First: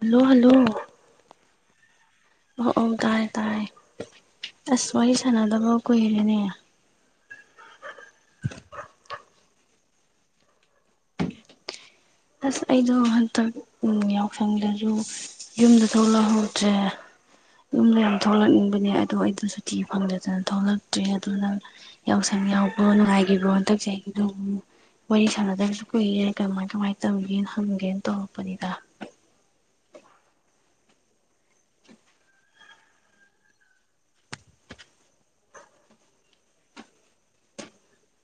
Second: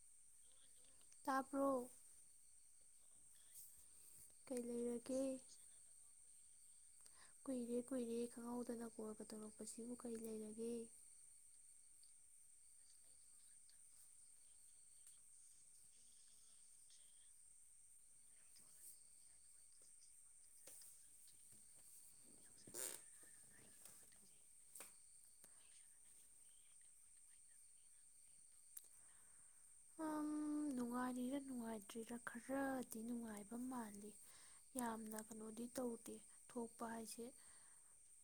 hello hello ꯇꯥꯕ꯭ꯔꯣ ꯑꯣ ꯇꯥꯏꯌꯦ ꯇꯥꯏꯌꯦ ꯀꯩ ꯑꯁ ꯋꯥꯔꯤ ꯋꯥꯔꯤ ꯂꯩꯔꯒꯦ ꯁꯅꯥꯗꯕ ꯀꯣꯏ ꯔꯦꯅꯤ ꯀꯨꯏꯔꯦ ꯀꯨꯏꯔꯦ ꯈꯪꯍꯧꯗꯅ ꯀꯣꯜꯒ ꯇꯧꯔꯛꯄꯁꯤꯕꯨ ꯀꯔꯤ ꯂꯩꯔꯒꯦ ꯑꯁ ꯑꯩꯗꯣ ꯍꯟꯗꯛ ꯌꯥꯎꯁꯪꯗꯁꯨ ꯌꯨꯝꯗ ꯊꯣꯛꯂꯛꯍꯧꯗ꯭ꯔꯦ ꯌꯨꯝꯗ ꯌꯥꯝ ꯊꯣꯛꯂꯛꯅꯤꯡꯕꯅꯦ ꯑꯗꯣ ꯑꯩꯗ ꯁꯨꯇꯤ ꯐꯪꯗꯗꯅ ꯊꯣꯛꯂꯛꯇ꯭ꯔꯦ ꯑꯗꯨꯅ ꯌꯥꯎꯁꯪ ꯌꯥꯎꯕꯣ ꯅꯨꯡꯉꯥꯏꯈꯤꯕꯣ ꯍꯟꯗꯛꯁꯦ ꯑꯩꯒꯤ ꯑꯗꯨꯝ ꯋꯥꯔꯤ ꯁꯥꯟꯅꯗꯕꯁꯨ ꯀꯨꯏꯔꯦ ꯀꯃꯥꯏ ꯀꯃꯥꯏ ꯃꯇꯝ ꯇꯝꯒꯦꯅ ꯍꯝꯒꯦꯅ ꯇꯧꯔꯛꯄꯅꯤꯗ ꯅꯨꯡꯉꯥꯏꯔꯤꯔꯥ ꯅꯨꯡꯉꯥꯏꯇ꯭ꯔꯤꯔꯥ ꯈꯔꯗꯤ ꯅꯨꯡꯉꯥꯏꯕ ꯃꯥꯜꯂꯤ ꯌꯥꯝꯅ ꯀꯩꯅꯣꯗꯤ ꯇꯧꯗꯦ ꯊꯣꯛꯄ ꯍꯥꯏꯁꯦ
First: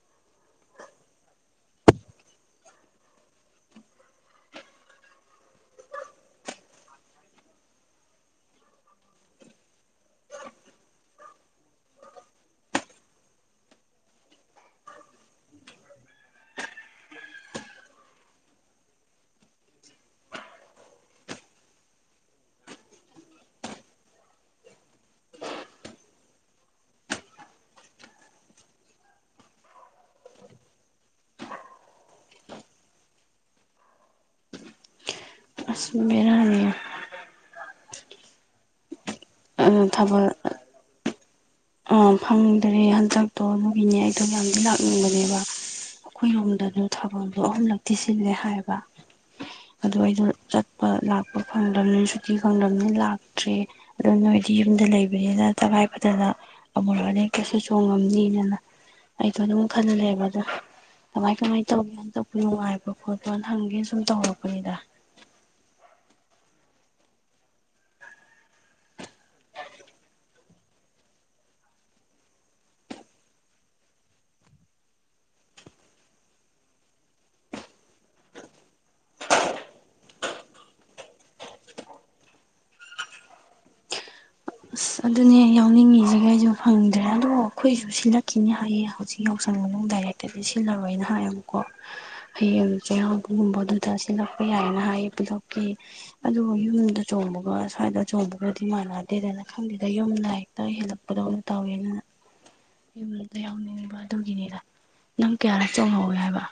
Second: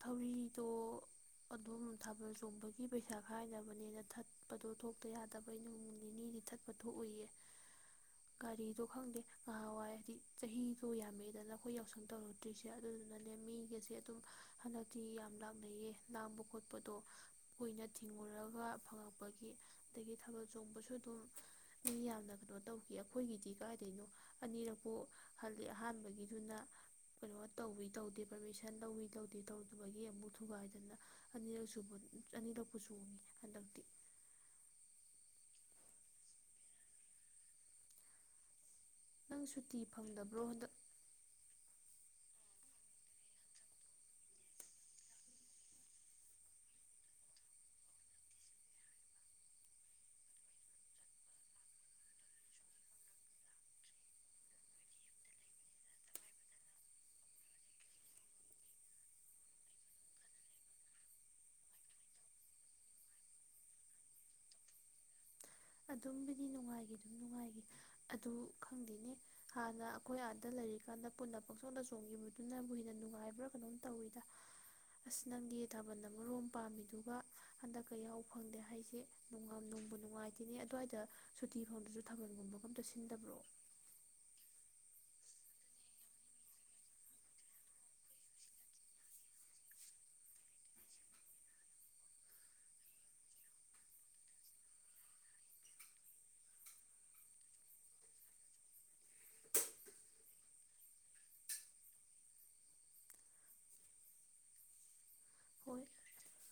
ꯊꯧꯔꯤꯗꯣ ꯑꯗꯣꯝ ꯊꯥꯕꯜ ꯆꯣꯡꯕꯒꯤ ꯄꯩꯁꯥ ꯈꯥꯏꯗꯕꯅꯤꯅ ꯊꯠꯄꯗꯣ ꯊꯣꯛꯇ ꯌꯥꯗꯕꯩ ꯅꯣꯡ ꯅꯤꯅꯤ ꯊꯠꯄ ꯊꯣꯛ ꯎꯏꯌꯦ ꯒꯥꯔꯤꯗꯣ ꯈꯪꯗꯦ ꯉꯍꯥꯟꯋꯥꯏ ꯍꯥꯏꯗꯤ ꯆꯍꯤꯗꯣ ꯌꯥꯝꯃꯦꯗꯅ ꯑꯩꯈꯣꯏ ꯌꯥꯎꯁꯪ ꯇꯧꯔꯨꯗ꯭ꯔꯤꯁꯦ ꯑꯗꯨꯗꯨꯅꯅꯦ ꯃꯤꯒꯁꯦ ꯑꯗꯨꯝ ꯍꯟꯗꯛꯇꯤ ꯌꯥꯝ ꯂꯥꯛꯅꯩꯌꯦ ꯂꯥꯡꯕ ꯈꯣꯠꯄꯗꯣ ꯀꯣꯏꯏꯅ ꯊꯤꯡꯉꯨꯔꯒ ꯐꯪꯉꯛꯄꯒꯤ ꯑꯗꯒꯤ ꯊꯕꯜ ꯆꯣꯡꯕꯁꯨ ꯑꯗꯨꯝ ꯃꯤ ꯌꯥꯝꯅ ꯀꯩꯅꯣ ꯇꯧꯈꯤ ꯑꯩꯈꯣꯏꯒꯤꯗꯤ ꯀꯥꯏꯗꯣꯏꯩꯅꯣ ꯑꯅꯤꯔꯛꯄꯨ ꯍꯜꯂꯤ ꯑꯍꯥꯟꯕꯒꯤꯗꯨꯅ ꯀꯩꯅꯣ ꯇꯧꯋꯤ ꯇꯧꯗꯦ ꯄꯔꯃꯤꯁꯟ ꯂꯧꯋꯤ ꯇꯧꯗꯦ ꯇꯧꯗꯕꯒꯤ ꯑꯃꯨꯛ ꯊꯨꯒꯥꯏꯗꯅ ꯑꯅꯤꯔꯛꯁꯨ ꯑꯅꯤꯔꯛꯄꯨ ꯆꯣꯡꯉꯤ ꯍꯟꯗꯛꯇꯤ ꯑꯁ ꯕꯦꯔꯥꯅꯤ ꯅꯪ ꯁꯨꯇꯤ ꯐꯪꯗꯕ꯭ꯔꯣ ꯍꯟꯗꯛ ꯑꯥ ꯐꯪꯗ꯭ꯔꯦ ꯍꯟꯗꯛꯇꯣ ꯑꯗꯨꯒꯤꯅꯦ ꯑꯩꯗꯣ ꯌꯥꯝꯗꯤ ꯂꯥꯛꯅꯤꯡꯕꯅꯦꯕ ꯑꯩꯈꯣꯏꯔꯣꯝꯗꯁꯨ ꯊꯥꯕꯜꯗꯣ ꯑꯍꯨꯝꯂꯛꯇ ꯊꯤ ꯁꯤꯜꯂꯦ ꯍꯥꯏꯕ ꯑꯣ ꯑꯩꯗꯣ ꯆꯠꯄ ꯂꯥꯛꯄ ꯐꯪꯗ꯭ꯔꯕꯅꯤꯅ ꯁꯨꯇꯤ ꯐꯪꯗ꯭ꯔꯕꯅꯤꯅ ꯂꯥꯛꯇ꯭ꯔꯦ ꯑꯗꯣ ꯅꯣꯏꯗꯤ ꯌꯨꯝꯗ ꯂꯩꯕꯅꯤꯗ ꯇꯉꯥꯏ ꯐꯗꯅ ꯑꯃꯨꯛ ꯑꯅꯤꯔꯛꯇꯤ ꯆꯣꯡꯉꯝꯅꯤꯅꯅ ꯑꯩꯗꯣ ꯑꯗꯨꯝ ꯈꯜꯂ ꯂꯩꯕ ꯑꯗ ꯀꯃꯥꯏ ꯀꯃꯥꯏꯅ ꯇꯧꯒꯦꯅ ꯇꯛꯄ ꯅꯨꯡꯉꯥꯏꯕ꯭ꯔꯣ ꯈꯣꯠꯄ꯭ꯔꯣꯅ ꯍꯪꯒꯦꯅ ꯁꯨꯝ ꯇꯧꯔꯛꯄꯅꯤꯗ ꯑꯗꯨꯝꯕꯨꯗꯤ ꯅꯨꯡꯉꯥꯏꯈꯤ ꯑꯗꯨꯝ ꯅꯨꯡꯉꯥꯏꯈꯤ ꯑꯗꯨ ꯈꯪꯗꯦꯅꯦ ꯍꯥꯟꯅ ꯑꯩꯈꯣꯏ ꯑꯥꯗ ꯂꯩꯔꯤꯀꯥꯟꯗ ꯄꯨꯟꯅ ꯄꯪꯁꯣꯟꯅ ꯆꯣꯡꯈꯤꯕꯗꯨꯅꯕꯨ ꯍꯦꯟꯅ ꯅꯨꯡꯉꯥꯏꯕ꯭ꯔꯥ ꯀꯩꯅꯣꯝ ꯇꯧꯋꯤꯗ ꯑꯁ ꯅꯪꯒꯤ ꯊꯥꯕꯜ ꯑꯃꯣꯝ ꯄꯥꯝꯃꯤꯗꯨꯒ ꯍꯟꯗꯛꯀ ꯌꯥꯎ ꯐꯪꯗꯦ ꯍꯥꯏꯁꯦꯅꯨꯡ ꯅꯨꯡꯕꯨ ꯅꯨꯡꯉꯥꯏꯇ ꯅꯦ ꯑꯗꯨꯋꯥꯏꯗ ꯁꯨꯇꯤ ꯐꯥꯎꯕꯗꯁꯨ ꯊꯥꯕꯜꯒꯨꯝꯕꯒ ꯑꯝꯇ ꯁꯤꯟꯗꯕ꯭ꯔꯣ ꯑꯩꯁꯨ ꯐꯪꯗ꯭ꯔꯦ ꯑꯗꯨꯗꯕꯨ ꯑꯩꯈꯣꯏꯁꯨ ꯁꯤꯜꯂꯛꯈꯤꯅꯤ ꯍꯥꯏꯌꯦ ꯍꯧꯖꯤꯛ ꯌꯥꯎꯁꯪ ꯃꯅꯨꯡ ꯗꯥꯏꯔꯦꯛꯇꯗꯤ ꯁꯤꯜꯂꯔꯣꯏꯅ ꯍꯥꯏꯌꯦꯨꯀꯣ ꯍꯌꯦꯡ ꯆꯩꯔꯥꯎꯕꯒꯨꯝꯕ ꯑꯗꯨꯗ ꯁꯤꯜꯂꯛꯄ ꯌꯥꯏꯌꯦꯅ ꯍꯥꯏꯌꯦ ꯄꯨꯂꯛꯈꯤ ꯑꯗꯨꯕꯨ ꯌꯨꯝꯗ ꯆꯣꯡꯕꯒ ꯁ꯭ꯋꯥꯏꯗ ꯆꯣꯡꯕꯒꯗꯤ ꯃꯥꯟꯅꯗꯦꯗꯅ ꯈꯪꯕꯤꯗ ꯌꯨꯝ ꯗꯥꯏꯔꯤꯦꯛꯇ ꯍꯦꯜꯂꯛꯄ ꯈꯨꯗꯧꯅ ꯇꯥꯎꯋꯦꯅ ꯌꯨꯝꯗ ꯌꯥꯎꯅꯤꯡꯉꯤꯕ ꯑꯗꯨꯒꯤꯅꯤꯗ ꯅꯪ ꯀꯌꯥꯔꯛ ꯍꯣꯏ ꯆꯣꯡꯍꯧꯋꯦ ꯍꯥꯏꯕ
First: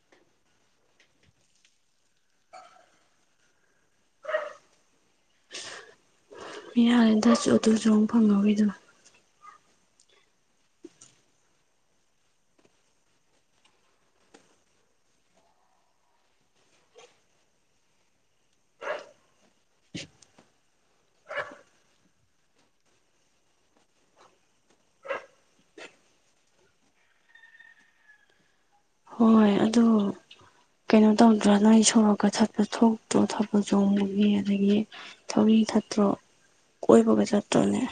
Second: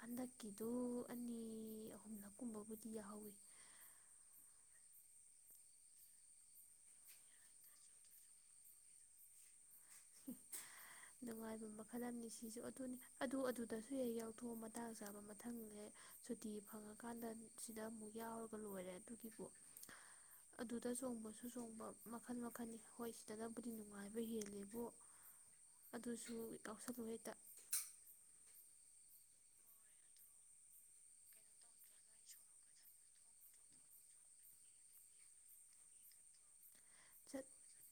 ꯍꯟꯗꯛꯀꯤꯗꯨ ꯑꯅꯤ ꯑꯍꯨꯝꯂꯛ ꯀꯨꯝꯕꯕꯨꯗꯤ ꯌꯥꯎꯍꯧꯋꯤ ꯌꯥꯔꯦꯗ ꯑꯗꯨ ꯆꯣꯡ ꯐꯪꯍꯧꯔꯤꯗꯣ ꯅꯨꯡꯉꯥꯏꯕ ꯃꯈꯜ ꯑꯃꯅꯤ ꯁꯤꯁꯨ ꯑꯗꯨꯅꯤ ꯑꯗꯨ ꯑꯗꯨꯗꯁꯨ ꯍꯦꯛ ꯌꯥꯎꯊꯣꯛꯑꯣ ꯃꯇꯥꯡ ꯆꯥꯕ ꯃꯊꯪꯅꯦ ꯁꯨꯇꯤ ꯐꯪꯉꯀꯥꯟꯗ ꯁꯤꯗ ꯑꯃꯨꯛ ꯌꯥꯎꯔꯒ ꯂꯣꯏꯔꯦ ꯑꯗꯨꯒꯤꯕꯨ ꯑꯗꯨꯗ ꯆꯣꯡꯕꯁꯨ ꯆꯣꯡꯕ ꯃꯈꯜ ꯃꯈꯜꯅꯤ ꯍꯣꯏ ꯁꯤꯗꯅꯕꯨꯗꯤ ꯅꯨꯡꯉꯥꯏꯕ ꯍꯦꯂꯦꯕꯨ ꯑꯗꯨꯁꯨ ꯀꯥꯎꯁꯂꯨꯉꯩꯗ ꯍꯣꯏ ꯑꯗꯨ ꯀꯩꯅꯣ ꯇꯧꯗ꯭ꯔꯥ ꯅꯪꯣꯏ ꯁꯣꯔꯣꯛꯀ ꯊꯠꯄ ꯊꯣꯛꯇ꯭ꯔꯣ ꯊꯕ ꯆꯣꯡꯕꯒꯤ ꯑꯗꯒꯤ ꯊꯧꯔꯤ ꯊꯠꯇ꯭ꯔꯣ ꯀꯣꯏꯕꯒ ꯆꯠꯇꯔ꯭ꯣꯅꯦ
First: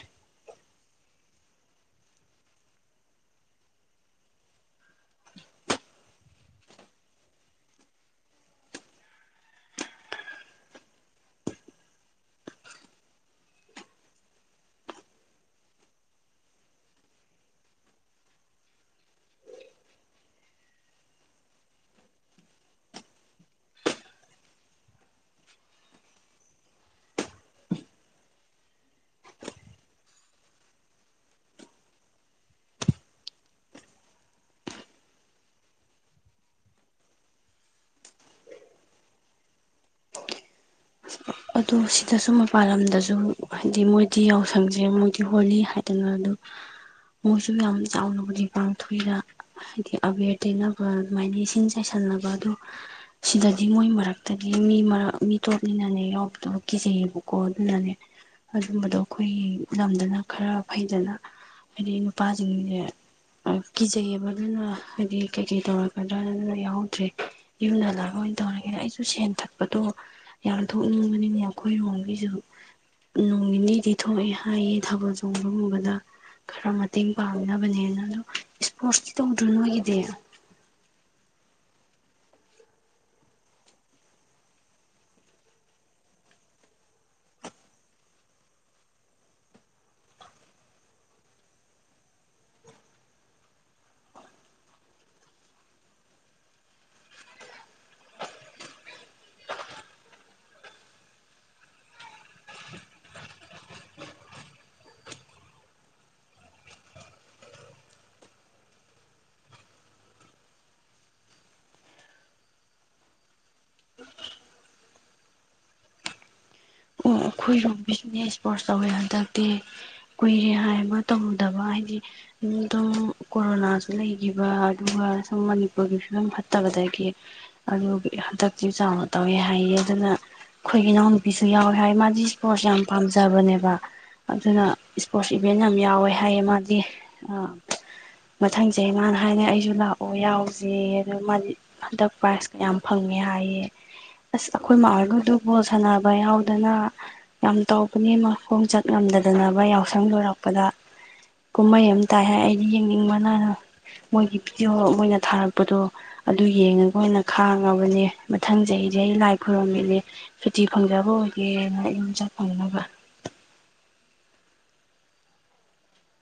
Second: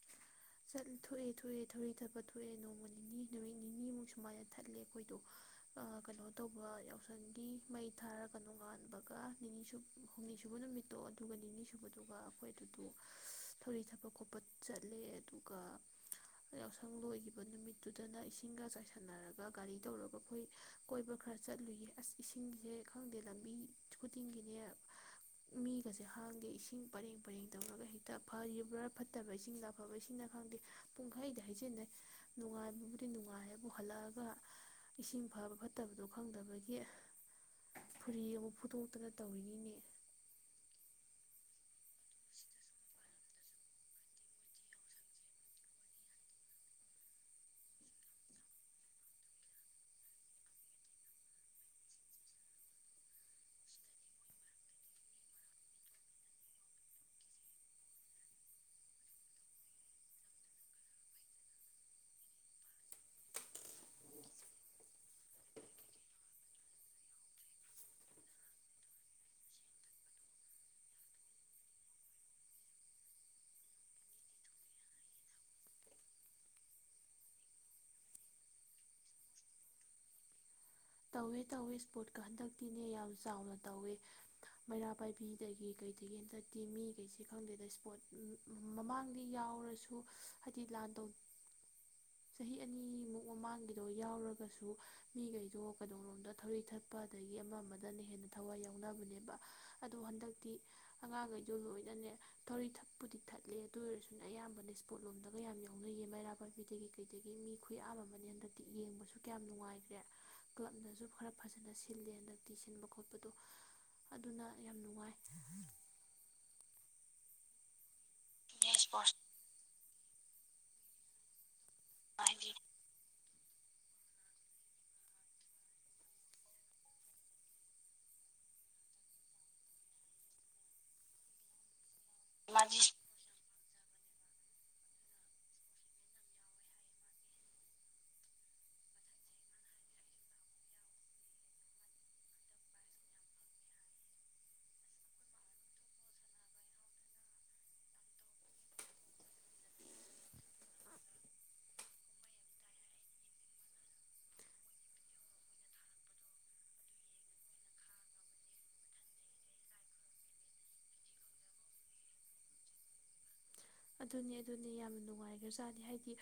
ꯆꯠꯂ ꯊꯣꯛꯑꯦ ꯊꯣꯛꯑꯦ ꯊꯧꯔꯤ ꯊꯠꯄ ꯊꯣꯛꯑꯦ ꯅꯣꯡꯃ ꯅꯤꯅꯤ ꯅꯨꯃꯤꯠ ꯅꯤꯅꯤꯃꯨꯛ ꯁꯨꯃꯥꯏꯅ ꯊꯠꯂꯦ ꯑꯩꯈꯣꯏꯗꯣ ꯀꯩꯅꯣ ꯇꯧꯕ ꯌꯥꯎꯁꯪꯒꯤ ꯃꯩ ꯊꯥꯔꯒ ꯅꯣꯡꯉꯥꯟꯕꯒ ꯅꯤꯅꯤ ꯍꯨꯝꯅꯤ ꯁꯨꯕ ꯅꯨꯃꯤꯠꯇꯣ ꯑꯗꯨꯒ ꯅꯤꯅꯤ ꯁꯨꯕꯗꯨꯒ ꯑꯩꯈꯣꯏ ꯑꯗꯨꯗ ꯊꯧꯔꯤ ꯊꯠꯄ ꯈꯣꯠꯄ ꯆꯠꯂꯦ ꯑꯗꯨꯒ ꯌꯥꯎꯁꯪ ꯂꯣꯏꯈꯤꯕ ꯅꯨꯃꯤꯠꯇꯨꯗꯅ ꯏꯁꯤꯡꯒ ꯆꯥꯏꯁꯟꯅꯔꯒ ꯒꯥꯔꯤ ꯇꯧꯔꯒ ꯑꯩꯈꯣꯏ ꯀꯣꯏꯕ ꯈꯔ ꯆꯠꯂꯨꯏꯌꯦ ꯑꯁ ꯏꯁꯤꯡꯁꯦ ꯈꯪꯗꯦ ꯂꯝꯕꯤ ꯈꯨꯗꯤꯡꯒꯤꯅꯦ ꯃꯤꯒꯁꯦ ꯍꯥꯡꯗꯦ ꯏꯁꯤꯡ ꯄꯔꯦꯡ ꯄꯔꯦꯡ ꯇꯧꯔꯒ ꯍꯦꯛꯇ ꯐꯔꯤꯕ꯭ꯔꯥ ꯐꯠꯇꯕ ꯏꯁꯤꯡꯗ ꯑꯐꯕ ꯏꯁꯤꯡꯅ ꯈꯪꯗꯦ ꯄꯨꯡꯈꯩꯗꯤ ꯍꯩꯖꯤꯟꯅꯩ ꯅꯨꯡꯉꯥꯏꯕꯕꯨꯗꯤ ꯅꯨꯡꯉꯥꯏꯕꯨ ꯍꯜꯂꯛꯑꯒ ꯏꯁꯤꯡ ꯐꯕ ꯐꯠꯇꯕꯗꯣ ꯈꯪꯗꯕꯒꯤ ꯐꯨꯔꯤ ꯑꯃ ꯐꯨꯠꯇꯣꯛꯇꯅ ꯇꯧꯔꯤꯅꯤꯅꯤ ꯑꯗꯨ ꯁꯤꯗꯁꯨ ꯃꯄꯥꯟ ꯂꯝꯗꯁꯨ ꯍꯥꯏꯗꯤ ꯃꯣꯏꯗꯤ ꯌꯥꯎꯁꯪꯁꯦ ꯃꯣꯏꯗꯤ ꯍꯣꯜꯂꯤ ꯍꯥꯏꯗꯅ ꯑꯗꯨ ꯃꯣꯏꯁꯨ ꯌꯥꯝ ꯆꯥꯎꯅꯕꯨꯗꯤ ꯄꯥꯡꯊꯣꯛꯏꯔ ꯍꯥꯏꯗꯤ ꯑꯕꯦꯔ ꯇꯩꯅꯕ ꯑꯗꯨꯃꯥꯏꯅ ꯏꯁꯤꯡ ꯆꯥꯏꯁꯟꯅꯕ ꯑꯗꯨ ꯁꯤꯗꯗꯤ ꯃꯣꯏ ꯃꯔꯛꯇꯗꯤ ꯃꯤ ꯃꯔꯛ ꯃꯤ ꯇꯣꯞꯂꯤꯅꯅꯦ ꯌꯥꯎ ꯇ ꯀꯤꯖꯩꯑꯕꯀꯣ ꯑꯗꯨꯅꯅꯦ ꯑꯗꯨꯝꯕꯗꯣ ꯑꯩꯈꯣꯏꯒꯤ ꯂꯝꯗꯅ ꯈꯔ ꯐꯩꯗꯅ ꯍꯥꯏꯗꯤ ꯅꯨꯄꯥꯁꯤꯡꯁꯦ ꯀꯤꯖꯩꯑꯕ ꯑꯗꯨꯅ ꯍꯥꯏꯗꯤ ꯀꯩꯀꯩ ꯇꯧꯔꯛꯀꯗ꯭ꯔꯥ ꯑꯗꯨꯅ ꯌꯥꯎꯍꯧꯗ꯭ꯔꯦ ꯌꯨꯝ ꯍꯜꯂꯛꯑꯒ ꯑꯣꯏꯅ ꯇꯧꯔꯒꯦꯗ ꯑꯩꯁꯨ ꯁꯦꯟ ꯊꯛꯄꯗꯣ ꯌꯥꯝ ꯕꯅꯤꯅꯦ ꯑꯩꯈꯣꯏ ꯅꯣꯡꯒꯤꯁꯨ ꯅꯣꯡ ꯅꯤꯅꯤꯗꯤ ꯊꯣꯛꯑꯦ ꯍꯥꯏꯌꯦ ꯊꯥꯕꯜ ꯆꯣꯡꯕꯒꯨꯝꯕꯗ ꯈꯔ ꯃꯇꯦꯡ ꯄꯥꯡꯅꯕꯅꯦꯅ ꯑꯣ ꯏꯁꯄꯣꯔꯠꯁꯀꯤ ꯇꯧꯗ꯭ꯔꯣ ꯅꯣꯏꯒꯤꯗꯤ ꯇꯧꯋꯦ ꯇꯧꯋꯦ ꯏꯁꯄꯣꯔꯠꯀ ꯍꯟꯗꯛꯇꯤꯅꯦ ꯌꯥꯝ ꯆꯥꯎꯅ ꯇꯧꯋꯦ ꯃꯩꯔꯥ ꯄꯥꯏꯕꯤꯗꯒꯤ ꯀꯩꯗꯒꯤ ꯍꯟꯗꯛꯇꯤ ꯃꯤꯈꯩꯁꯦ ꯈꯪꯗꯦꯗ ꯏꯁꯄꯣꯔꯠ ꯃꯃꯥꯡꯗꯤ ꯌꯥꯎꯔꯁꯨ ꯍꯥꯏꯗꯤ ꯂꯥꯟꯗꯧ ꯆꯍꯤ ꯑꯅꯤꯃꯨꯛ ꯃꯃꯥꯡꯒꯤꯗꯣ ꯌꯥꯎꯔꯒꯁꯨ ꯃꯤꯈꯩꯗꯣ ꯀꯗꯣ ꯂꯣꯝꯗ ꯊꯧꯔꯤ ꯊꯠꯄ ꯑꯗꯒꯤ ꯑꯃ ꯑꯃꯗꯅ ꯍꯦꯟꯅ ꯊꯋꯥꯏ ꯌꯥꯎꯅꯕꯅꯦꯕ ꯑꯗꯣ ꯍꯟꯗꯛꯇꯤ ꯑꯉꯥꯡꯈꯩꯗꯣ ꯂꯣꯏꯅꯅꯦ ꯊꯧꯔꯤ ꯊꯛꯄꯨꯗꯤ ꯊꯠꯂꯦ ꯑꯗꯨ ꯑꯣꯏꯔꯁꯨꯅꯦ ꯑꯌꯥꯝꯕꯅ ꯏꯁꯄꯣꯠ ꯂꯣꯝꯗꯒ ꯌꯥꯝ ꯌꯥꯎꯅꯩꯌꯦ ꯃꯩꯔꯥ ꯄꯥꯏꯕꯤꯗꯒꯤ ꯀꯩꯗꯒꯤ ꯃꯤ ꯈꯨꯌꯥꯝ ꯑꯃꯅꯦ ꯍꯟꯗꯛꯇꯤ ꯌꯦꯡꯕꯁꯨ ꯀꯌꯥꯝ ꯅꯨꯡꯉꯥꯏꯈ꯭ꯔꯦ ꯀ꯭ꯂꯕꯅꯁꯨ ꯈꯔ ꯐꯖꯅ ꯁꯤꯂꯦ ꯍꯟꯗꯛꯇꯤ ꯁꯤꯟꯕ ꯈꯣꯠꯄꯗꯣ ꯑꯗꯨꯅ ꯌꯥꯝ ꯅꯨꯡꯉꯥꯏ ꯑꯩꯈꯣꯏꯔꯣꯝꯒꯤ ꯏꯁꯄꯣꯔꯠꯁ ꯇꯧꯋꯦ ꯍꯟꯗꯛꯇꯤ ꯀꯨꯏꯔꯦ ꯍꯥꯏ ꯑꯃ ꯇꯧꯨꯗꯕ ꯍꯥꯏ ꯑꯗꯣ ꯀꯣꯔꯣꯅꯥꯁꯨ ꯂꯩꯈꯤꯕ ꯑꯗꯨꯒ ꯁꯨꯝ ꯃꯅꯤꯄꯨꯔꯒꯤ ꯐꯤꯕꯝ ꯐꯠꯇꯕꯗꯒꯤ ꯑꯗꯨ ꯍꯟꯗꯛꯇꯤ ꯆꯥꯎꯅ ꯇꯧꯋꯦ ꯍꯥꯏꯌꯦ ꯑꯗꯨꯅ ꯑꯩꯈꯣꯏꯒꯤ ꯏꯅꯥꯎꯅꯨꯄꯤꯁꯨ ꯌꯥꯎꯋꯦ ꯍꯥꯏ ꯃꯥ ꯃꯤ ꯏꯁꯄꯣꯔꯠꯁ ꯌꯥꯝꯅ ꯄꯥꯝꯖꯕꯅꯦꯕ ꯑꯗꯨꯅ ꯏꯁꯄꯣꯔꯠꯁ ꯏꯚꯦꯟ ꯌꯥꯝ ꯌꯥꯎꯋꯦ ꯍꯥꯏꯌꯦ ꯃꯥꯗꯤ ꯃꯊꯪꯁꯦ ꯑꯗꯨꯅ ꯏꯁꯄꯣꯔꯠꯁ ꯏꯕꯦꯟꯠ ꯌꯥꯝ ꯌꯥꯎꯋꯦ ꯍꯥꯏ ꯃꯥꯗꯤ ꯃꯊꯡ ꯆꯍꯤ ꯃꯥꯅ ꯍꯥꯏꯅꯩ ꯑꯩꯁꯨ ꯂꯥꯛꯑꯣ ꯌꯥꯎꯁꯦ ꯑꯗꯨ ꯃꯥꯗꯤ ꯍꯟꯗꯛ ꯄ꯭ꯔꯥꯏꯖ ꯀꯌꯥꯝ ꯐꯪꯉꯦ ꯍꯥꯏꯌꯦ ꯑꯁ ꯑꯩꯈꯣꯏ ꯃꯥ ꯑꯣꯏꯔꯒꯗꯨ ꯕꯣꯜ ꯁꯥꯟꯅꯕ ꯌꯥꯎꯗꯅ ꯌꯥꯝ ꯇꯧꯕꯅꯦ ꯈꯣꯡꯆꯠ ꯉꯝꯗꯗꯅꯕ ꯌꯥꯎꯁꯪ ꯂꯣꯏꯔꯛꯄꯗ ꯀꯨꯝꯍꯩ ꯑꯃ ꯇꯥꯏ ꯍꯥꯏ ꯑꯩꯗꯤ ꯌꯦꯡꯅꯤꯡꯕꯅ ꯃꯣꯏꯒꯤ ꯚꯤꯗꯤꯑꯣ ꯃꯅ ꯊꯥꯔꯛꯄꯗꯣ ꯑꯗꯨ ꯌꯦꯡꯉꯒ ꯑꯣꯏꯅ ꯈꯥꯡꯉꯕꯅꯦ ꯃꯊꯪ ꯆꯍꯤꯁꯦ ꯑꯩ ꯂꯥꯏ ꯈꯨꯔꯝꯃꯤꯠꯅꯦ ꯁꯨꯇꯤ ꯐꯪꯖꯕ ꯑꯣꯏꯒꯦ ꯌꯨꯝ ꯆꯠ ꯐꯪꯅꯕ ꯑꯗꯨꯅꯦ ꯑꯗꯨꯅꯦ ꯌꯥꯝꯅ ꯅꯨꯡꯉꯥꯏꯈ꯭ꯔꯖꯥꯠꯅꯤ ꯍꯥꯏꯗꯤ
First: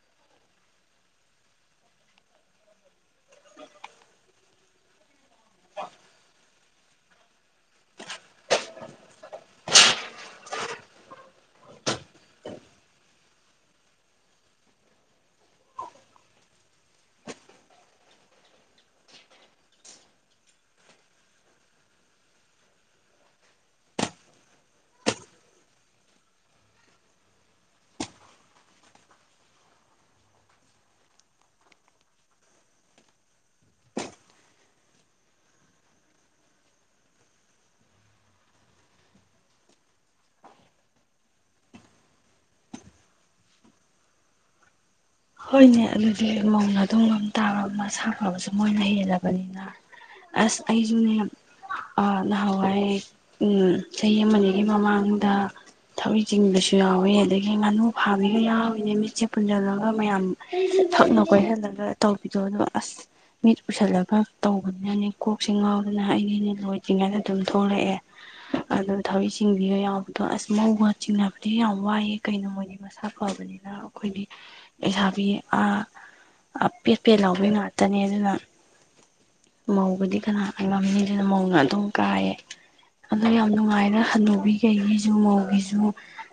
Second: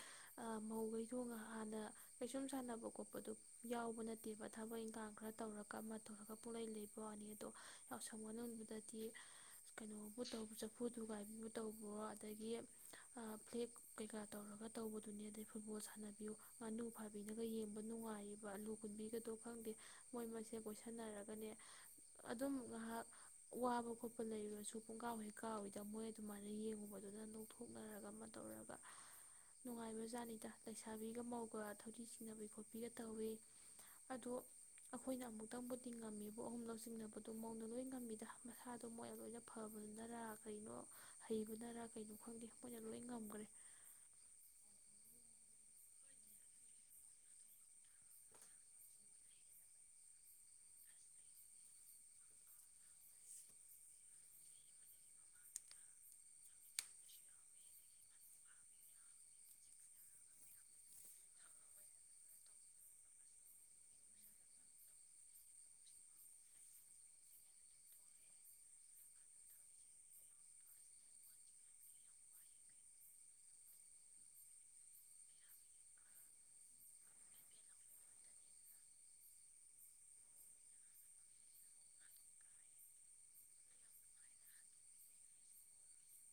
ꯃꯧꯈꯩ ꯊꯣꯡꯉ ꯍꯥꯟꯅ ꯀꯩꯁꯨꯝ ꯁꯥꯟꯅꯕ ꯈꯣꯠꯄꯗꯨ ꯌꯥꯎꯕ ꯅꯠꯇꯦꯕ ꯊꯕꯛ ꯏꯪꯈꯥꯡ ꯈꯔ ꯇꯧꯔꯒ ꯑꯃꯊꯂꯒ ꯄꯨꯡꯂꯩ ꯂꯩꯕ ꯋꯥꯅꯤ ꯑꯗꯣ ꯌꯥꯎꯁꯪꯒꯅꯤꯡꯕꯗꯗꯤ ꯀꯩꯅꯣꯕꯨ ꯇꯧꯕ ꯆꯐꯨ ꯊꯨꯒꯥꯏꯕꯤꯕꯨ ꯇꯧꯕ꯭ꯔꯣ ꯑꯗꯒꯤ ꯐ꯭ꯂꯦꯛ ꯀꯩꯀꯥ ꯇꯧꯔꯒ ꯇꯧꯕꯗꯨꯅꯦ ꯑꯗꯩ ꯐꯨꯠꯕꯣꯜ ꯁꯥꯟꯅꯕꯤꯌꯨ ꯉꯥꯅꯨ ꯐꯥꯕꯤꯅꯒ ꯌꯦꯡꯕ ꯅꯨꯡꯉꯥꯏꯔꯤꯕ ꯑꯂꯨ ꯀꯨꯟꯕꯤꯒꯗꯣ ꯈꯪꯗꯦ ꯃꯣꯏ ꯃꯁꯦ ꯀꯣꯏꯁꯟꯅꯔꯒꯅꯦ ꯑꯗꯨꯝ ꯉꯥꯏꯍꯥꯛ ꯋꯥꯕ ꯈꯣꯠꯄ ꯂꯩꯔꯁꯨ ꯄꯨꯡꯀꯥꯎ ꯍꯩ ꯀꯥꯎꯋꯏꯗ ꯃꯣꯏ ꯑꯗꯨꯃꯥꯏꯅ ꯌꯦꯡꯉꯨꯕꯗ ꯑꯗꯨꯅ ꯅꯣꯛꯊꯣꯛꯅꯔꯒ ꯑꯃ ꯇꯧꯒ ꯅꯨꯡꯉꯥꯏꯕ ꯖꯥꯠꯅꯤꯗ ꯂꯩꯁꯥꯕꯤꯒ ꯃꯧꯒ ꯊꯧꯊꯤ ꯆꯤꯡꯅꯕꯤ ꯈꯣꯠꯄꯤꯒ ꯇꯧꯋꯤ ꯑꯗꯣ ꯑꯩꯈꯣꯏꯅ ꯑꯃꯨꯛꯇꯪꯕꯨꯗꯤ ꯉꯝꯃꯤꯕ ꯑꯍꯨꯝ ꯂꯧ ꯆꯤꯡꯅꯕꯗꯣ ꯃꯧꯅ ꯂꯣꯏ ꯉꯝꯃꯤꯗ ꯃꯁꯥꯗꯣ ꯃꯣꯏꯅ ꯂꯣꯏꯅ ꯐꯕꯅꯔ ꯀꯩꯅꯣ ꯍꯩꯕꯅꯔ ꯀꯩꯅꯣ ꯈꯪꯗꯦ ꯃꯣꯏꯅ ꯂꯣꯏ ꯉꯝꯈ꯭ꯔꯦ ꯍꯣꯏꯅꯦ ꯑꯗꯨꯗꯤ ꯃꯧꯅ ꯑꯗꯨꯣꯡꯕ ꯇꯥꯕ ꯃꯁꯥ ꯐꯕꯁꯨ ꯃꯣꯏꯅ ꯍꯦꯜꯂꯕꯅꯤꯅ ꯑꯁ ꯑꯩꯁꯨꯅꯦ ꯅꯍꯥꯟꯋꯥꯏ ꯆꯍꯤ ꯑꯃꯅꯤꯅꯤꯒꯤ ꯃꯃꯥꯡꯗ ꯊꯕꯏ ꯆꯤꯡꯕꯁꯨ ꯌꯥꯎꯋꯦ ꯑꯗꯒꯤ ꯉꯥꯅꯨ ꯐꯥꯕꯤꯒ ꯌꯥꯎꯏꯤꯅꯦ ꯃꯤꯠꯁꯦ ꯄꯨꯟꯁꯤꯜꯂꯒ ꯃꯌꯥꯝ ꯊꯛꯅ ꯀꯣꯏꯁꯤꯜꯂꯒ ꯇꯧꯕꯤꯗꯣ ꯑꯗꯣ ꯑꯁ ꯃꯤꯠ ꯎꯁꯜꯂꯒ ꯇꯧꯕꯅꯤꯅꯅꯦ ꯀꯣꯛꯁꯦ ꯉꯥꯎꯗꯅ ꯑꯩꯒꯤꯅꯦ ꯂꯣꯏꯗ꯭ꯔꯤꯉꯩꯗ ꯑꯗꯨꯝ ꯊꯣꯛꯂꯛꯑꯦ ꯑꯗꯨꯗ ꯊꯔꯤꯛ ꯆꯤꯡꯕꯤꯒ ꯌꯥꯎꯕꯗꯣ ꯑꯁ ꯃꯧꯒ ꯆꯤꯡꯅꯕꯗꯤ ꯌꯥꯝ ꯋꯥꯏꯑꯦ ꯀꯩꯅꯣ ꯃꯣꯏꯗꯤ ꯃꯁꯥ ꯐꯕꯅꯤꯅ ꯑꯩꯈꯣꯏꯒꯤ ꯂꯩꯩꯁꯥꯕꯤ ꯑ ꯄꯦꯠ ꯄꯦꯠ ꯂꯥꯎꯕ ꯉꯥꯛꯇꯅꯦ ꯑꯗꯨꯅ ꯃꯧꯒꯗꯤ ꯀꯅꯥ ꯉꯝꯅꯤꯗꯅ ꯃꯧꯅ ꯑꯗꯨꯝ ꯀꯥꯏꯌꯦ ꯑꯗꯣ ꯌꯥꯝ ꯅꯨꯡꯉꯥꯏꯗ ꯍꯅꯨꯕꯤꯈꯩꯒꯤꯁꯨ ꯃꯧꯒꯤꯁꯨ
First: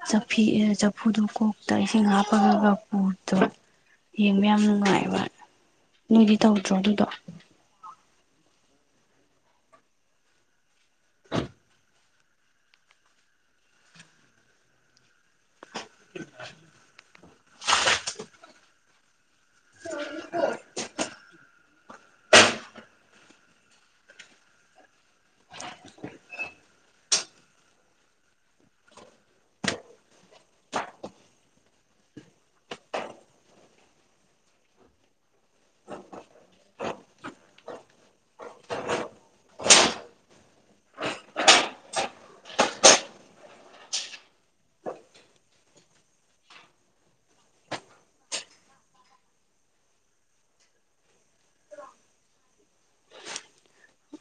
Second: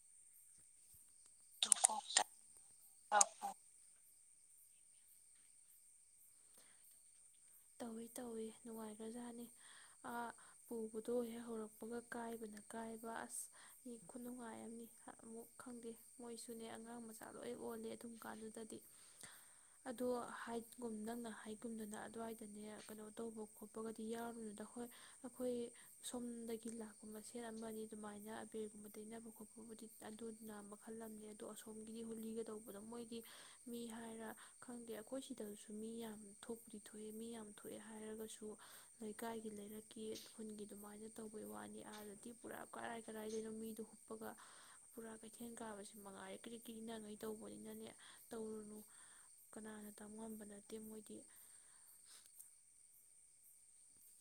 ꯆꯐꯨ ꯆꯐꯨꯗꯨ ꯀꯣꯛꯇ ꯏꯁꯤꯡ ꯍꯥꯞꯄꯒ ꯞꯨꯕꯗꯣ ꯌꯥꯝ ꯅꯨꯡꯉꯥꯏꯕ ꯅꯣꯏꯗꯤ ꯇꯧꯗ꯭ꯔꯣ ꯑꯗꯨꯗꯣ ꯇꯧꯏꯤ ꯇꯧꯏꯤ ꯅꯨꯡꯉꯥꯏꯈ꯭ꯔꯖꯥꯠꯅꯤ ꯄꯨꯕꯗꯣ ꯍꯦꯛ ꯍꯧꯔꯛꯄꯒ ꯀꯥꯏꯕꯅ ꯀꯥꯏꯕ ꯑꯁ ꯈꯨꯅꯨꯡꯉꯥꯏ ꯑꯃꯅꯤ ꯑꯃꯨꯛ ꯈꯪꯗꯦ ꯃꯣꯏꯁꯨꯅꯦ ꯑꯉꯥꯡ ꯃꯆꯥ ꯂꯣꯏ ꯑꯣꯜꯂꯦ ꯑꯗꯨꯝ ꯀꯥꯟꯗꯨꯗꯗꯤ ꯑꯗꯣꯒꯨꯝ ꯅꯪꯅ ꯍꯥꯏ ꯀꯨꯝꯗꯅ ꯑꯗꯨꯋꯥꯏ ꯅꯦ ꯀꯩꯅꯣ ꯇꯧꯕ ꯈꯣꯠꯄꯒꯗꯤ ꯌꯥꯎꯔꯨꯅꯤꯗ ꯍꯣꯏ ꯑꯩꯈꯣꯏ ꯁꯣꯝꯗꯒꯤ ꯂꯥꯛꯄ ꯃ ꯁꯦꯠ ꯑꯃꯅꯤ ꯑꯗꯨꯃꯥꯏꯅ ꯑꯕꯦꯔꯒꯨꯝꯕ ꯇꯩꯅꯕ ꯈꯣꯠꯄꯕꯨꯗꯤ ꯑꯗꯨꯅ ꯃꯈꯜ ꯑꯃꯅꯤ ꯑꯗꯣ ꯑꯁꯣꯝꯒꯤꯗꯤ ꯍꯣꯂꯤꯒ ꯇꯧꯕꯗꯣ ꯃꯣꯏꯗꯤ ꯃꯤ ꯍꯥꯏꯔ ꯈꯪꯗꯦ ꯑꯩꯈꯣꯏ ꯁꯤꯗꯁꯨ ꯃꯤ ꯌꯥꯝ ꯊꯣꯛꯄꯗꯤ ꯊꯣꯛꯏ ꯑꯩꯈꯣꯏ ꯃꯤ ꯌꯥꯝ ꯊꯣꯛꯑꯦ ꯍꯥꯏꯔꯒꯁꯨ ꯂꯩꯀꯥꯏꯒꯤ ꯂꯩꯔꯛꯀꯤ ꯈꯨꯟꯒꯤ ꯑꯗꯨꯃꯥꯏꯅ ꯇꯧꯕꯩ ꯋꯥꯅꯤ ꯑꯥꯗꯗꯤ ꯄꯨꯔꯥ ꯀꯔꯥꯏ ꯀꯔꯥꯏꯗꯅꯣ ꯃꯤꯗꯣ ꯍꯨꯞꯞꯄꯒ ꯄꯨꯔꯥ ꯀꯩꯊꯦꯜ ꯀꯥꯕꯕꯁꯤꯦ ꯃꯉꯥꯏꯔꯦ ꯀ꯭ꯔꯤ ꯀ꯭ꯔꯤꯅꯉꯩ ꯇꯧꯕꯅꯤꯅꯅꯦ ꯇꯧꯔꯨꯅꯨ ꯀꯅꯥꯅ ꯇꯝ ꯉꯝꯕ ꯅꯠꯇꯦ ꯃꯣꯏꯗꯤ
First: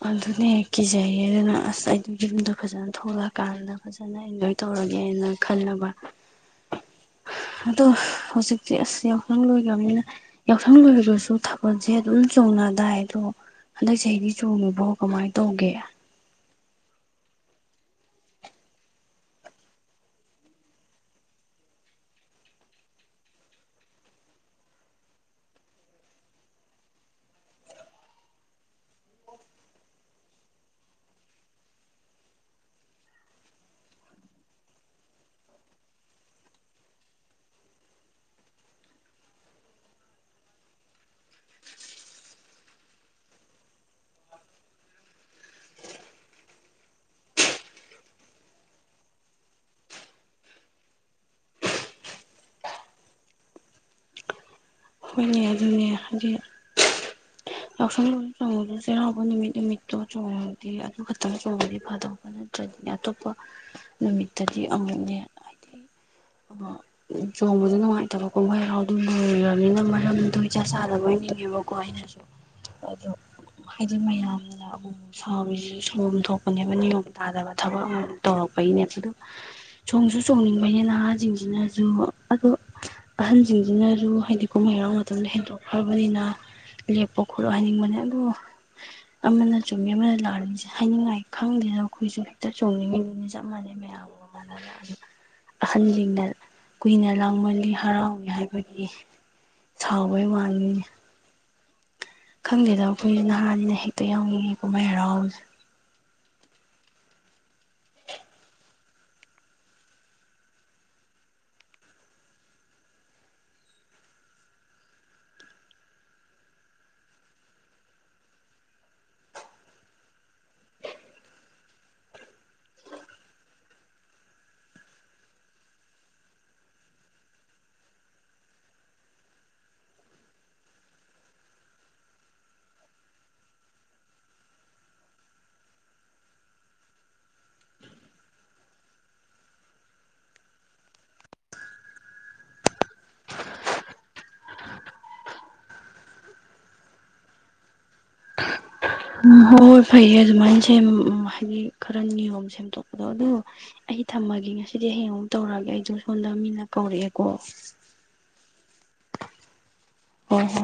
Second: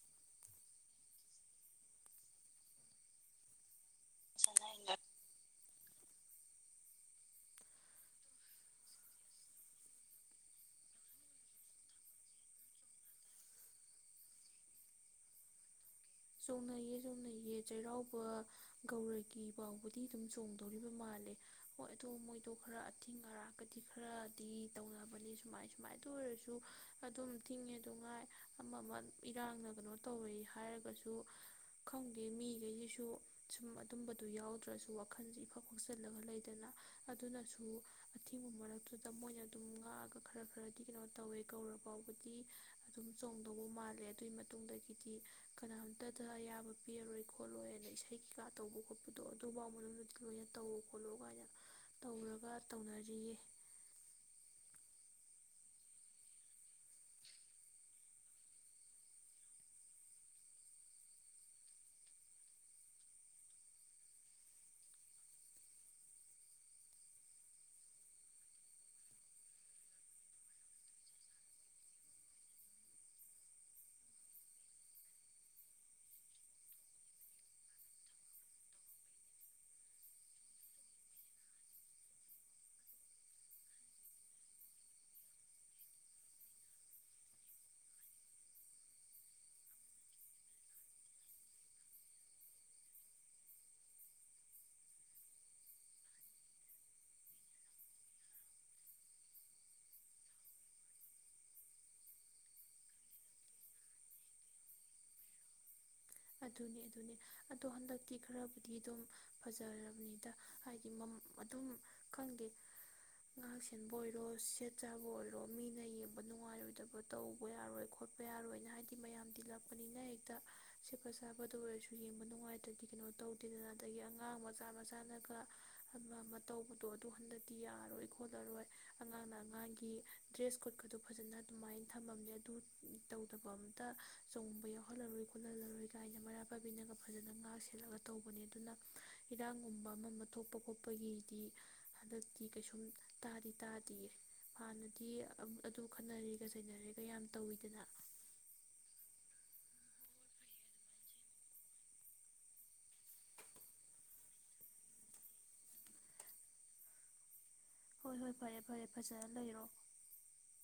ꯑꯗꯨꯅꯦ ꯍꯦꯛ ꯀꯤꯖꯩꯌꯦ ꯑꯗꯨꯅ ꯑꯁ ꯑꯩꯒꯤ ꯌꯨꯝꯗꯣ ꯐꯖꯅ ꯊꯣꯛꯂꯛꯑꯀꯥꯟꯗ ꯐꯖꯅ ꯑꯦꯟꯖꯣꯏ ꯇꯧꯔꯒꯦꯅ ꯈꯜꯂꯕ ꯑꯗꯣ ꯍꯧꯖꯤꯛꯇꯤ ꯑꯁ ꯌꯥꯎꯁꯪ ꯂꯣꯏꯈ꯭ꯔꯕꯅꯤꯅ ꯌꯥꯎꯁꯪ ꯂꯣꯏꯈꯁꯨ ꯊꯥꯕꯜꯁꯦ ꯑꯗꯨꯝ ꯆꯣꯡꯅ ꯗꯥꯏ ꯑꯗꯣ ꯍꯟꯗꯛ ꯆꯍꯤꯗꯤ ꯆꯣꯡꯉꯨꯕꯣ ꯀꯃꯥꯏꯅ ꯇꯧꯒꯦ ꯆꯣꯡꯅꯩꯌꯦ ꯆꯣꯡꯅꯩꯌꯦ ꯆꯩꯔꯥꯎꯕ ꯒꯧꯔꯒꯤ ꯐꯥꯎꯕꯗꯤ ꯑꯗꯨꯝ ꯆꯣꯡꯗꯧꯔꯤꯕ ꯃꯥꯜꯂꯦ ꯍꯣꯏ ꯑꯗꯨꯗꯣ ꯃꯣꯏꯗꯣ ꯈꯔ ꯑꯊꯤꯡ ꯑꯔꯥꯛꯀꯗꯤ ꯈꯔꯗꯤ ꯇꯧꯅꯕꯅꯤ ꯁꯨꯃꯥꯏ ꯁꯨꯃꯥꯏꯅꯗ ꯑꯣꯏꯔꯁꯨ ꯑꯗꯨꯝ ꯊꯤꯡꯉꯦ ꯑꯗꯨ ꯉꯥꯏ ꯑꯃ ꯑꯃ ꯏꯔꯥꯡꯅ ꯀꯩꯅꯣ ꯇꯧꯋꯦ ꯍꯥꯏꯔꯒꯁꯨ ꯑꯗꯨ ꯈꯪꯗꯦ ꯃꯤꯈꯩꯒꯤꯁꯨ ꯁꯨꯝ ꯑꯗꯨꯝꯕꯗꯨ ꯌꯥꯎꯗ꯭ꯔꯁꯨ ꯋꯥꯈꯜꯁꯦ ꯏꯐ ꯐꯛꯆꯜꯂꯒ ꯂꯩꯗꯅ ꯑꯗꯨꯅꯁꯨ ꯑꯊꯤꯡꯕ ꯃꯔꯛꯇꯨꯗ ꯃꯣꯏꯅ ꯑꯗꯨꯝ ꯉꯥꯛꯑꯒ ꯈꯔ ꯈꯔꯗꯤ ꯀꯩꯅꯣ ꯇꯧꯋꯦ ꯀꯧꯔ ꯐꯥꯎꯕꯗꯤ ꯑꯗꯨꯝ ꯆꯣꯡꯗꯧꯕ ꯃꯥꯜꯂꯦ ꯑꯗꯨꯒꯤ ꯃꯇꯨꯡꯗꯒꯤꯗꯤ ꯀꯅꯥꯝ ꯗꯗ ꯑꯌꯥꯕ ꯄꯤꯔꯔꯣꯏ ꯈꯣꯠꯂꯣꯏ ꯑꯅ ꯏꯁꯩ ꯀꯩꯀꯥ ꯇꯧꯕ ꯈꯣꯠꯄꯗꯣ ꯑꯗꯨꯐꯥꯎ ꯃꯅꯨꯡꯗꯗꯤ ꯂꯣꯏꯅ ꯇꯧ ꯈꯣꯠꯂꯨ ꯀꯥꯏꯅ ꯇꯧꯔꯒ ꯇꯧꯅꯔꯤꯌꯦ ꯍꯣꯏꯅꯦ ꯑꯗꯨꯅꯦ ꯍꯧꯖꯤꯗꯤ ꯌꯥꯎꯁꯪꯗꯨ ꯆꯣꯡꯕꯗꯁꯨ ꯆꯩꯔꯥꯎꯕ ꯅꯨꯃꯤꯠ ꯅꯨꯃꯤꯠꯇꯣ ꯆꯣꯡꯉꯗꯤ ꯑꯗꯨ ꯈꯛꯇꯪ ꯆꯣꯡꯕꯗꯤ ꯐꯗꯧꯕ ꯅꯠꯇ꯭ꯔꯗꯤꯅꯦ ꯑꯇꯣꯞꯄ ꯅꯨꯃꯤꯠꯇꯗꯤ ꯑꯃꯨꯛꯅꯦ ꯍꯥꯏꯗꯤ ꯆꯣꯡꯕꯗ ꯅꯨꯡꯉꯥꯏꯇꯕꯀꯣꯍ ꯍꯔꯥꯎꯗꯨ ꯂꯣꯏꯔꯕꯅꯤꯅ ꯃꯔꯝꯗꯣ ꯏ ꯆ ꯆꯗꯕ ꯑꯣꯏꯅꯤꯡꯉꯦꯕꯀꯣ ꯑꯩꯅꯁꯨ ꯑꯗꯨ ꯍꯥꯏꯗꯤ ꯃꯌꯥꯝꯅ ꯑꯃ ꯁꯥꯥꯎꯕꯤꯁꯤꯁꯨ ꯁꯣꯝ ꯊꯣꯛꯄꯅꯦꯕ ꯅꯤꯌꯣꯝ ꯇꯥꯗꯕ ꯊꯕꯛ ꯑꯃ ꯇꯧꯔꯛꯄꯒꯤꯅꯦ ꯑꯗꯨꯗ ꯁꯣꯡꯝꯁꯨ ꯆꯣꯡꯅꯤꯡꯕꯩꯅꯦ ꯅꯍꯥꯁꯤꯡꯁꯤꯅꯁꯨ ꯑꯗꯨ ꯑꯍꯟꯁꯤꯡꯁꯤꯅꯁꯨ ꯍꯥꯏꯗꯤ ꯀꯨꯝꯍꯩꯔꯥꯎ ꯃꯇꯝꯗ ꯍꯦꯟꯗꯣꯛꯈ꯭ꯔꯕꯅꯤꯅ ꯂꯦꯞꯄ ꯈꯣꯠꯂꯣ ꯍꯥꯏꯅꯤꯡꯕꯅꯦ ꯑꯗꯨꯕꯨ ꯑꯃꯅ ꯆꯨꯝꯃꯤ ꯑꯃꯅ ꯂꯥꯛꯃꯤꯁꯦ ꯍꯥꯏꯅꯤꯡꯉꯥꯏ ꯈꯪꯗꯦꯅ ꯑꯩꯈꯣꯏꯁꯨ ꯍꯦꯛꯇ ꯆꯣꯡꯅꯤꯡꯉꯤꯗꯨꯅꯤ ꯆꯞ ꯃꯥꯟꯅꯩ ꯃꯌꯥꯝꯒ ꯃꯥꯟꯅꯅ ꯑꯗ ꯑꯍꯜꯁꯤꯡꯅ ꯀꯨꯏꯅ ꯂꯥꯡꯃꯜꯂꯤ ꯍꯔꯥꯎꯏ ꯍꯥꯏꯕꯒꯤ ꯁꯥꯎꯕꯩ ꯋꯥꯅꯤꯅꯦ ꯈꯪꯗꯦꯗꯕ ꯑꯩꯈꯣꯏꯁꯨ ꯅꯍꯥꯅꯤꯅ ꯍꯦꯛꯇ ꯌꯥꯎꯅꯤꯡꯉꯦꯀꯣ ꯃꯥꯏ ꯍꯔꯥꯎꯕꯁꯦ ꯑꯗꯨꯅꯦ ꯑꯗꯨꯅꯦ ꯑꯗꯣ ꯍꯟꯗꯛꯇꯤ ꯈꯔꯕꯨꯗꯤ ꯑꯗꯨꯝ ꯐꯖꯔꯕꯅꯤꯗ ꯍꯥꯏꯗꯤ ꯑꯗꯨꯝ ꯈꯪꯗꯦ ꯉꯥꯛ ꯁꯦꯟꯕ ꯑꯣꯏꯔꯣ ꯁꯦꯠ ꯆꯥꯕ ꯑꯣꯏꯔꯣ ꯃꯤꯅ ꯌꯦꯡꯕ ꯅꯨꯡꯉꯥꯏꯔꯣꯏꯗꯕ ꯇꯧꯕ ꯌꯥꯔꯣꯏ ꯈꯣꯠꯄ ꯌꯥꯔꯣꯏꯅ ꯍꯥꯏꯕꯗꯤ ꯃꯌꯥꯝꯗꯤ ꯂꯛꯄꯅꯤꯅ ꯍꯦꯛꯇ ꯊꯄ ꯆꯥꯕꯗ ꯑꯣꯏꯔꯁꯨ ꯌꯦꯡꯕ ꯅꯨꯡꯉꯥꯏꯇ꯭ꯔꯗꯤ ꯀꯩꯅꯣ ꯇꯧꯗꯦꯗꯅ ꯑꯗꯒꯤ ꯑꯉꯥꯡ ꯃꯆꯥ ꯃꯆꯥꯅꯒ ꯑꯃ ꯑꯃ ꯇꯧꯕꯗꯣ ꯑꯗꯨ ꯍꯟꯗꯛꯇꯤ ꯌꯥꯔꯔꯣꯏ ꯈꯣꯠꯂꯔꯣꯏ ꯑꯉꯥꯡꯅ ꯑꯉꯥꯡꯒꯤ ꯗ꯭ꯔꯦꯁ ꯀꯣꯠꯀꯗꯣ ꯐꯖꯅ ꯑꯗꯨꯃꯥꯏꯅ ꯊꯝꯃꯝꯃꯦ ꯑꯗꯨ ꯇꯧꯗꯕ ꯑꯝꯇ ꯆꯣꯡꯕ ꯌꯥꯎꯍꯜꯂꯔꯣꯏ ꯈꯣꯠꯍꯜꯂꯔꯣꯏ ꯂꯥꯏꯅ ꯃꯔꯥ ꯄꯥꯏꯕꯤꯅꯒ ꯐꯖꯅ ꯉꯥꯛ ꯁꯦꯠꯂꯒ ꯇꯧꯕꯅꯦ ꯑꯗꯨꯅ ꯏꯔꯥꯡꯒꯨꯝꯕ ꯑꯃ ꯑꯃ ꯊꯣꯛꯄ ꯈꯣꯠꯄꯒꯤꯗꯤ ꯍꯟꯗꯛꯇꯤ ꯀꯩꯁꯨꯝ ꯇꯥꯗꯤ ꯇꯥꯗꯌꯦ ꯍꯥꯟꯅꯗꯤ ꯑꯗꯨ ꯈꯠꯅꯔꯒ ꯆꯩꯅꯔꯒ ꯌꯥꯝ ꯇꯧꯋꯤꯗꯅ ꯎꯝ ꯍꯣꯏ ꯍꯣꯏ ꯐꯩꯌꯦ ꯑꯗꯨꯃꯥꯏꯅ ꯁꯦꯝ ꯍꯥꯏꯗꯤ ꯈꯔ ꯅꯤꯌꯣꯝ ꯁꯦꯝꯗꯣꯛꯄꯗꯣ ꯑꯗꯨꯗꯣ ꯑꯩ ꯊꯝꯃꯒꯦ ꯉꯁꯤꯗꯤ ꯍꯌꯦꯡ ꯑꯃꯨꯛ ꯇꯧꯔꯑꯒꯦ ꯑꯩꯗꯣ ꯁꯣꯝꯗ ꯃꯤꯅ ꯀꯧꯔꯛꯑꯦꯀꯣ ꯍꯣꯏ ꯍꯣꯏ ꯐꯔꯦ ꯐꯔꯦ ꯐꯖꯅ ꯂꯩꯔꯣ ꯍꯣꯏ ꯍꯣꯏ